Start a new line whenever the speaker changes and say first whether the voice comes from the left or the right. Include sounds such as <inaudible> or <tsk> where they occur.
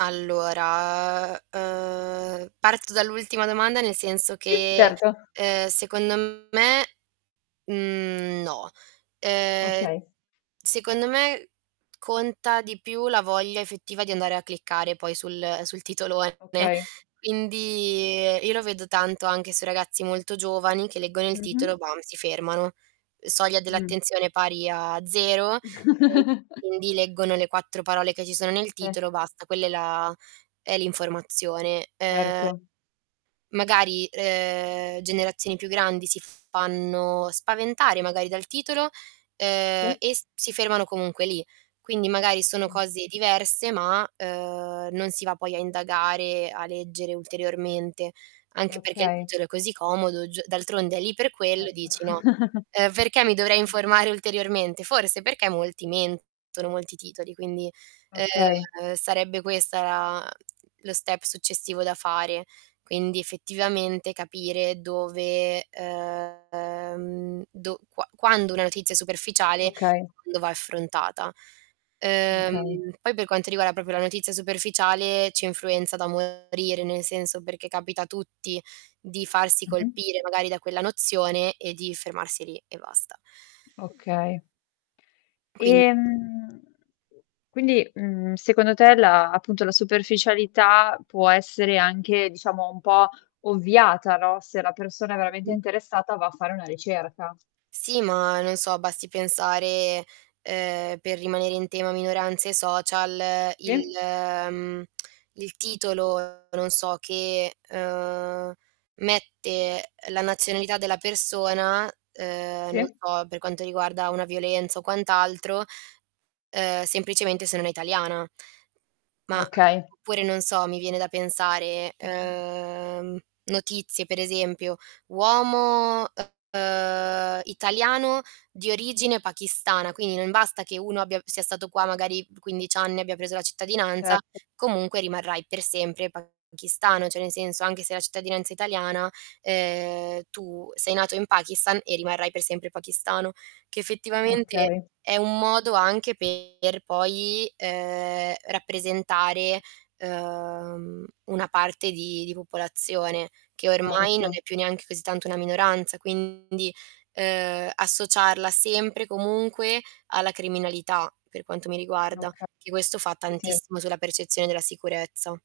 right: Allora, ehm, ehm, parto dall'ultima domanda nel senso
left: Sì,
right: che,
left: certo.
right: ehm, secondo me, mhmm, no. Ehm,
left: Okay.
right: secondo me, conta di più la voglia effettiva di andare a cliccare poi sul sul titolone,
left: Okay.
right: quindi io lo vedo tanto anche sui ragazzi molto giovani che leggono il titolo
left: Mh-mh.
right: e bam si fermano. Soglia
left: Mh.
right: dell'attenzione pari a 0, e
left: <chuckles>
right: quindi leggono le 4 parole che ci sono nel
left: Se.
right: titolo basta quella è la è l'informazione. Ehm,
left: Certo.
right: magari ehm, generazioni più grandi si fanno spaventare magari dal titolo, uhm,
left: Sì.
right: e si fermano comunque lì. Quindi magari sono
left: Mh.
right: cose diverse, ma, ehm, non si va poi a indagare, a leggere ulteriormente. Anche perché il
left: Okay.
right: titolo è così comodo giu d'altronde è lì per quello,
left: Certo
right: dici no:
left: <chuckles>
right: "Ehm, perché mi dovrei
left: <unintelligible>
right: informare ulteriormente?" Forse perché molti mentono, molti titoli, quindi,
left: Okay.
right: ehm, sarebbe questo la mh, lo step successivo da fare. Quindi effettivamente capire dove, ehm, dov qua quando una notizia è superficiale,
left: Okay.
right: quando va affrontata.
left: Okay.
right: Uhm, poi per quanto riguarda proprio la notizia superficiale ci influenza da morire, nel senso perché capita a tutti di farsi
left: Mh-mh.
right: colpire magari da quella nozione e di fermarsi lì e basta.
left: Okay.
right: Quindi
left: Ehm, quindi, uhm, secondo te la appunto la superficialità può essere anche diciamo un po' ovviata, no? Se la persona è veramente
right: Mh-mh.
left: interessata va a fare una ricerca.
right: Sì, ma non so, basti pensare, ehm, per rimanere in tema minoranze social, il
left: Sì.
right: mh, <tsk> il titolo non so che ehm, mette la nazionalità della persona, ehm, non
left: Sì.
right: so per quanto riguarda una violenza o quant'altro, ehm, semplicemente se non è italiana. Ma
left: Okay.
right: oppure non so mi viene da pensare
left: Mh-mh.
right: ehm, notizie per esempio uomo ehm, italiano di origine pakistana, quindi non basta che uno abbia sia stato qua magari 15 anni e abbia preso la cittadinanza,
left: Certo.
right: comunque rimarrai per sempre pakistano, cioè nel senso anche se la cittadinanza è italiana, ehm, tu sei nato in Pakistan e rimarrai per sempre pakistano, che effettivamente
left: Okay.
right: è un modo anche per poi ehm, rappresentare, uhm, una parte di di popolazione, che ormai non
left: Erto.
right: è più neanche così tanto una minoranza quindi ehm, associarla sempre comunque alla criminalità per quanto mi riguarda,
left: Okay,
right: che questo fa
left: sì sì.
right: tantissimo sulla percezione della sicurezza.